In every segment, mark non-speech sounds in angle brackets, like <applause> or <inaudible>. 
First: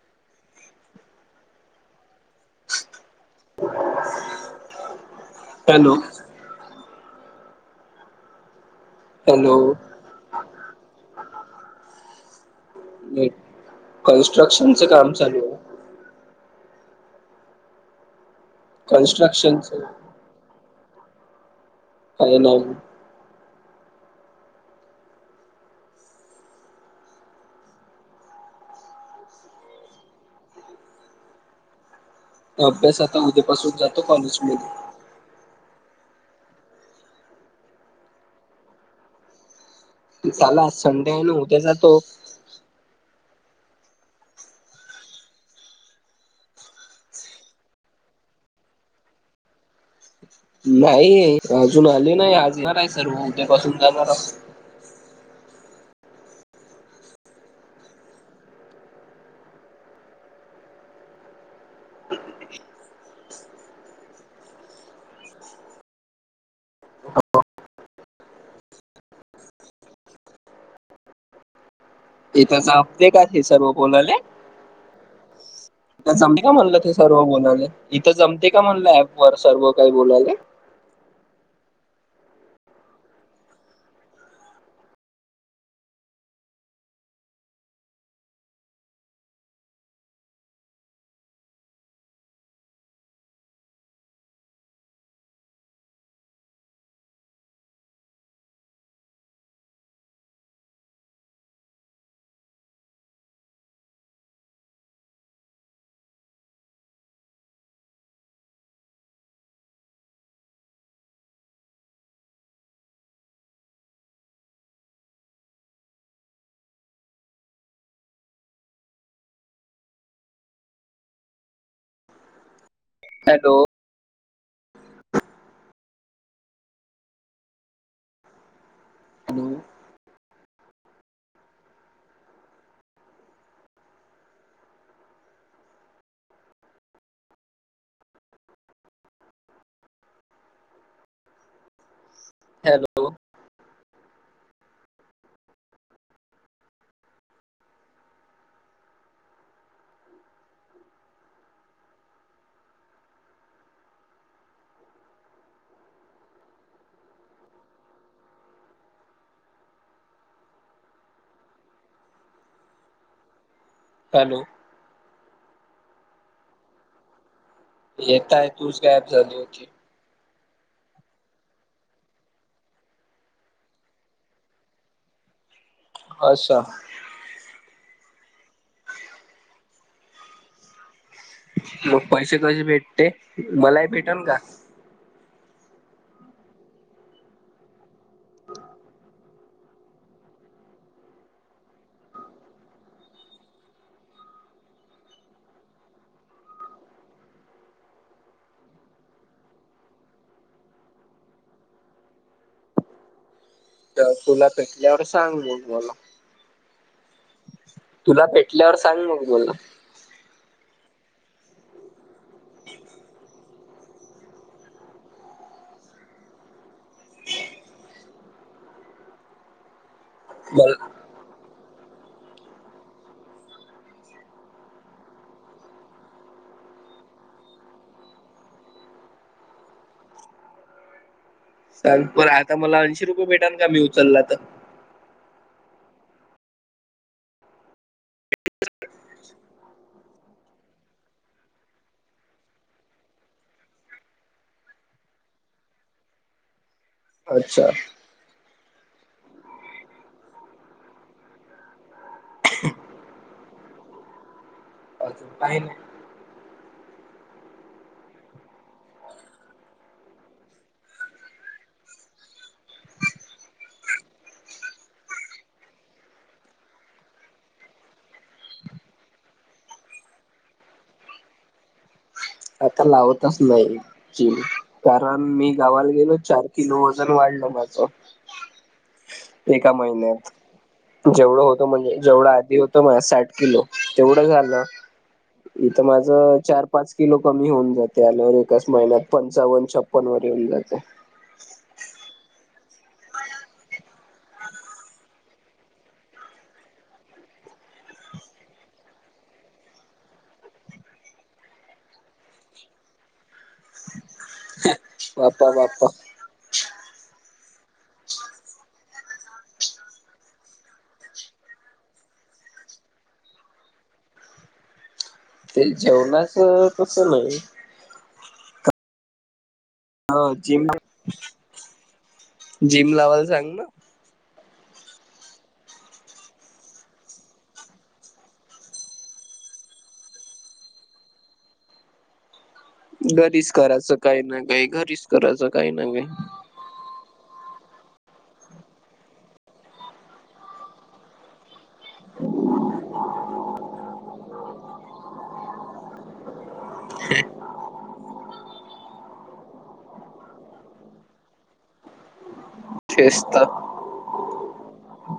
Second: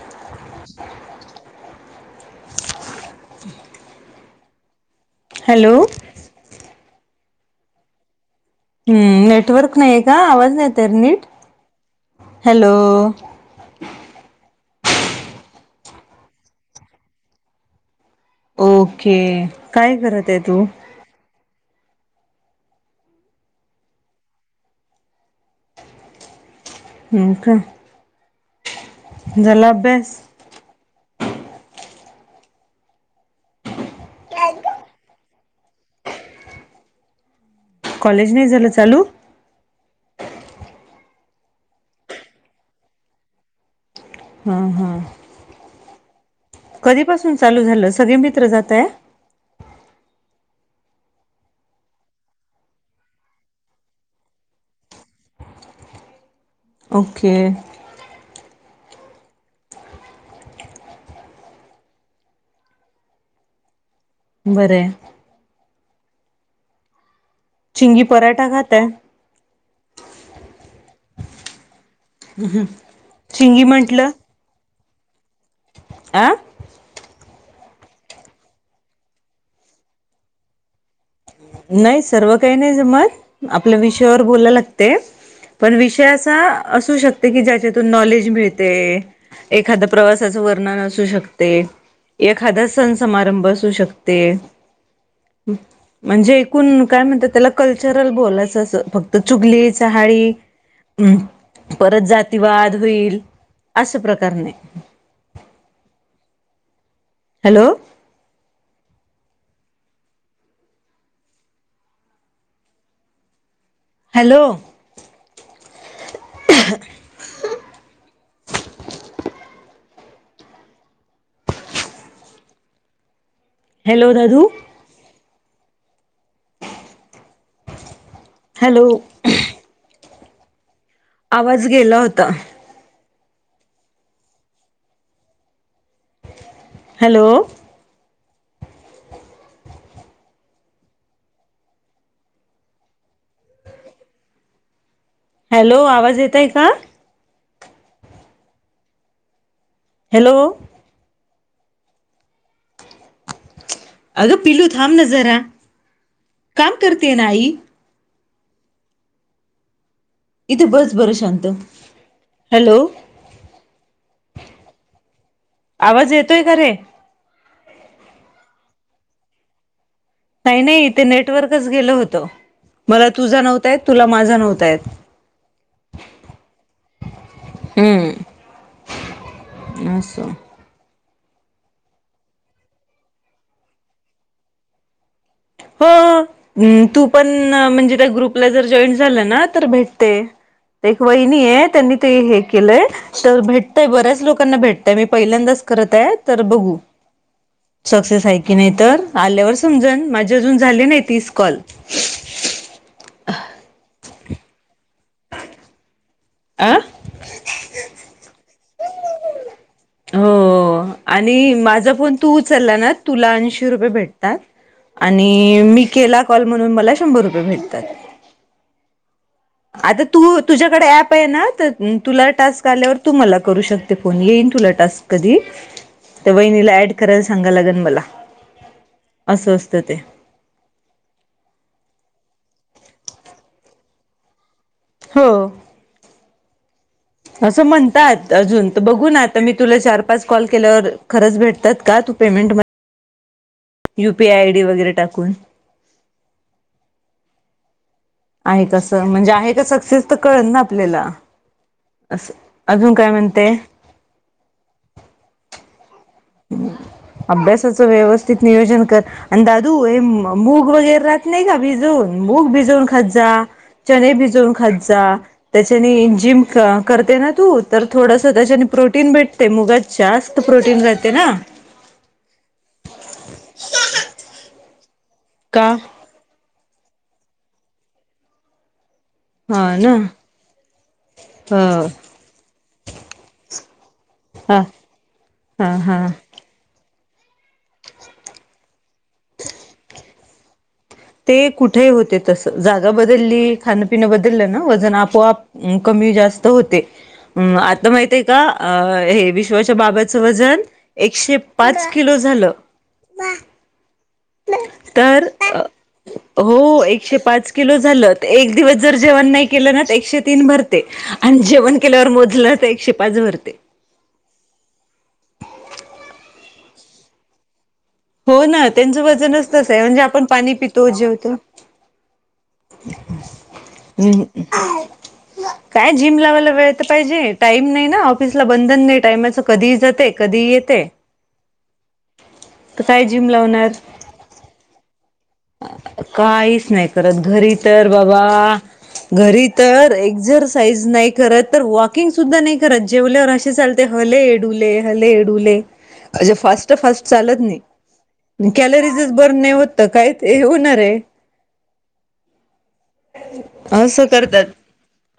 <unintelligible> <unintelligible> Hello हम्म hello network नाही का आवाज नाही तर नीट हॅलो कन्स्ट्रक्शनच काम चालू आहे ओके कन्स्ट्रक्शनच काय करत आहे तू काय ना ह का झाला अभ्यास अभ्यास आता उद्यापासून जातो कॉलेजमध्ये कॉलेज नाही झालं चालू झालं संडे आहे ना उद्या जातो हम हा् कधीपासून चालू झालं सगळे मित्र जातय नाही अजून आले नाही आज येणार आहे सर्व उद्यापासून जाणार ओके बरं चिंगी पराठा खाताय ह् इथं हम् जमते का हे चींगी सर्व म्हंटलं तिला आ जमलं म्हणलं ते सर्व बोला इथं जमते का म्हणलं ऍप वर सर्व काही बोलायला नाही सर्व काही नाही जमत आपल्या विषयावर बोलाय लागते पण विषया असू शकते की ज्याच्यातून नॉलेज मिळते एखाद्या प्रवासा वर्णन असू शकते एखादा सण समारंभ असू शकते हम् म्हणजे एकूण काय म्हणतात त्याला कल्चरल बोलायचं अस फक्त चुगली चहाळी अम् परत जातीवाद होईल असं प्रकारने हॅलो हॅलो हॅलो हॅलो दाधू हॅलो हॅलो आवाज गेला होता हॅलो हॅलो हॅलो आवाज येतय का हॅलो अगं पिलू थम नजरा काम करते ना आई इथ बस बर शांत हॅलो हॅलो आवाज येतोय का रे येेतय तूच गायब झाली होती नाही नाही इथे नेटवर्कच गेल होतं. मला तुझा नव्हता येत तुला माझा नव्हता येत अच्छा हम्म अस.. मग पैसे कसे भेटते मलाही भेटन का <inaudible> हो तू पण म्हणजे त्या ग्रुपला जर जॉईन झालं ना तर भेटते. एक वहिनी आहे त्यांनी ते हे केलंय तर भेटताय बऱ्याच लोकांना भेटताय मी पहिल्यांदाच... करत हेत तर बघू सकसेस आहे कि नाही तर आल्यावर समजण माज जून झाली नाही तीस कॉल तुला भेटल्यावर सांग मग मला अ तुला भेटल्यावर सांग मग मला <unintelligible> आणि माझा फोन तू उचलला ना तुला अंश रुपये भेटतात आणि मी केला कॉल म्हणून मला शंभर रुपये भेटतात. आता तू तुझ्याकडे मला ऍप आहे ना तुला टास्क आल्यावर तू मला करू शकते फोन येईन तुला टास्क कधी त्या वहिणीला ऍड करायला सांगाव लागल मला अस असतं ते सांग प आता मला ऐंशी रुपये भेटान का मी उचला तर हो असं म्हणतात अजून तर बघू ना आता मी तुला चार पाच कॉल केल्यावर खरंच भेटतात का तू पेमेंट म यूपीआय आयडी वगैरे टाकून अच्छा आहे कसं म्हणजे आहे का सक्सेस तर कळत ना आपल्याला असं अजून काय म्हणते. अजून काही नाही अभ्यासाच व्यवस्थित नियोजन कर आणि दादू हे मू मूग वगैरे राहत नाही का भिजू मूग भिजवून खात जा चने भिजवून खातं जा त्याच्यानी जिम करते ना तू तर थोडस त्याच्यानी प्रोटीन भेटते मुग जास्त प्रोटीन राते ना आता लावतच नाही जिम कारण मी का गावाला गेलो चार कीलो वज वाढलं माझ हा एका ना महिन्यात जेवढं ह होतं म्हणजे जेवढं आधी होत म साठ किलो तेवढं हा झालं... हा इथं हा माझं चार पाच किलो कमी होऊन जाते आल्यावर एकाच महिन्यात पंचावन्न छप्पन वर येऊन जातय ते कुठे होते! ! तस जागा बदलली खाणपिन बदललं ना वजन आपोआप कमी जास्त होते. हम्म आता माहित आहे का हे विश्वाच्या बाबच वजन एकशे पाच किलो झा झालं <inaudible> तर बापा बापा <inaudible> हो एकशे पाच किलो झालं तर एक दिवस जर जेवण नाही केलं ना एकशे तीन भरते आणि जेवण केल्यावर मोजलाचा एकशे पाच भरते ते जेवणाच कस नाही हो ना त्यांचं वजनच तस आहे म्हणजे आपण पाणी जिम पितो जेवतो जिम लावायला सांग ना. <inaudible> काय जिम लावायला वेळ तर पाहिजे टाईम नाही ना ऑफिसला बंधन नाही टाईमाच कधीहि जाते कधी कधी येते. तर काय जिम घरीच लावणार करायचं काही ना काही घरीच करायचं काही ना काही. काहीच नाही करत घरी तर बाबा. घरी तर एक्सरसाईज नाही करत तर वॉकिंग सुद्धा नाही करत जेवल्यावर असे चालते. हले एडूले हले एडूले अे फास्ट फास्ट चालत नाही. कॅलरीजस बर्न नाही होत कायं. ते होणार आहे तेच तर असं करतात.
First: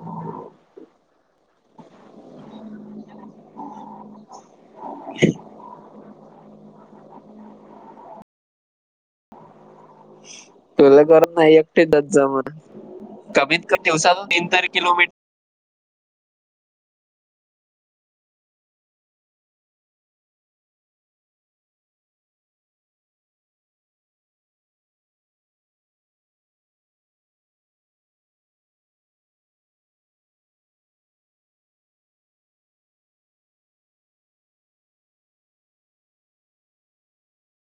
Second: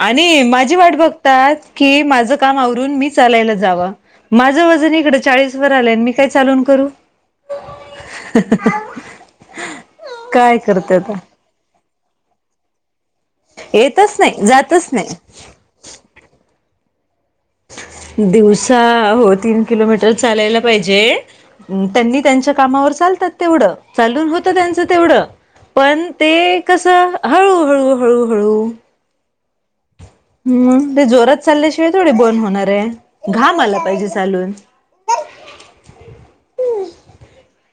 आणि माझी वाट बघतात की माझं काम आवरून मी चालायला जावं. माझं वजन इकडं चाळीस वर आलं मी काय चालून करू. <inaudible> करते तुला आता गरज नाही एकटी जात जा म्हणायच. कमीत कमी येतच दिवसाात तीन नाही तर जातच किलोमीटर नाही दिवसा हो तीन किलोमीटर चालायला पाहिजे. त्यांनी त्यांच्या कामावर चालतात तेवढं चालून होतं त्यांचं तेवढं पण ते कसं हळूहळू हळूहळू. हम्म ते जोरात चालल्या शिवाय थोडी बर्न् होणार आहे घाम आला पाहिजे चालून. हम्.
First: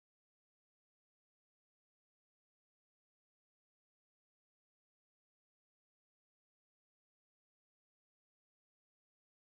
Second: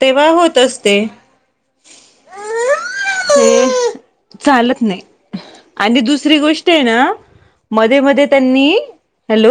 तेव्हा होत असते. ते चालत नाही. आणि दुसरी गोष्ट आहे ना मध्ये मध्ये त्यांनी. हॅलो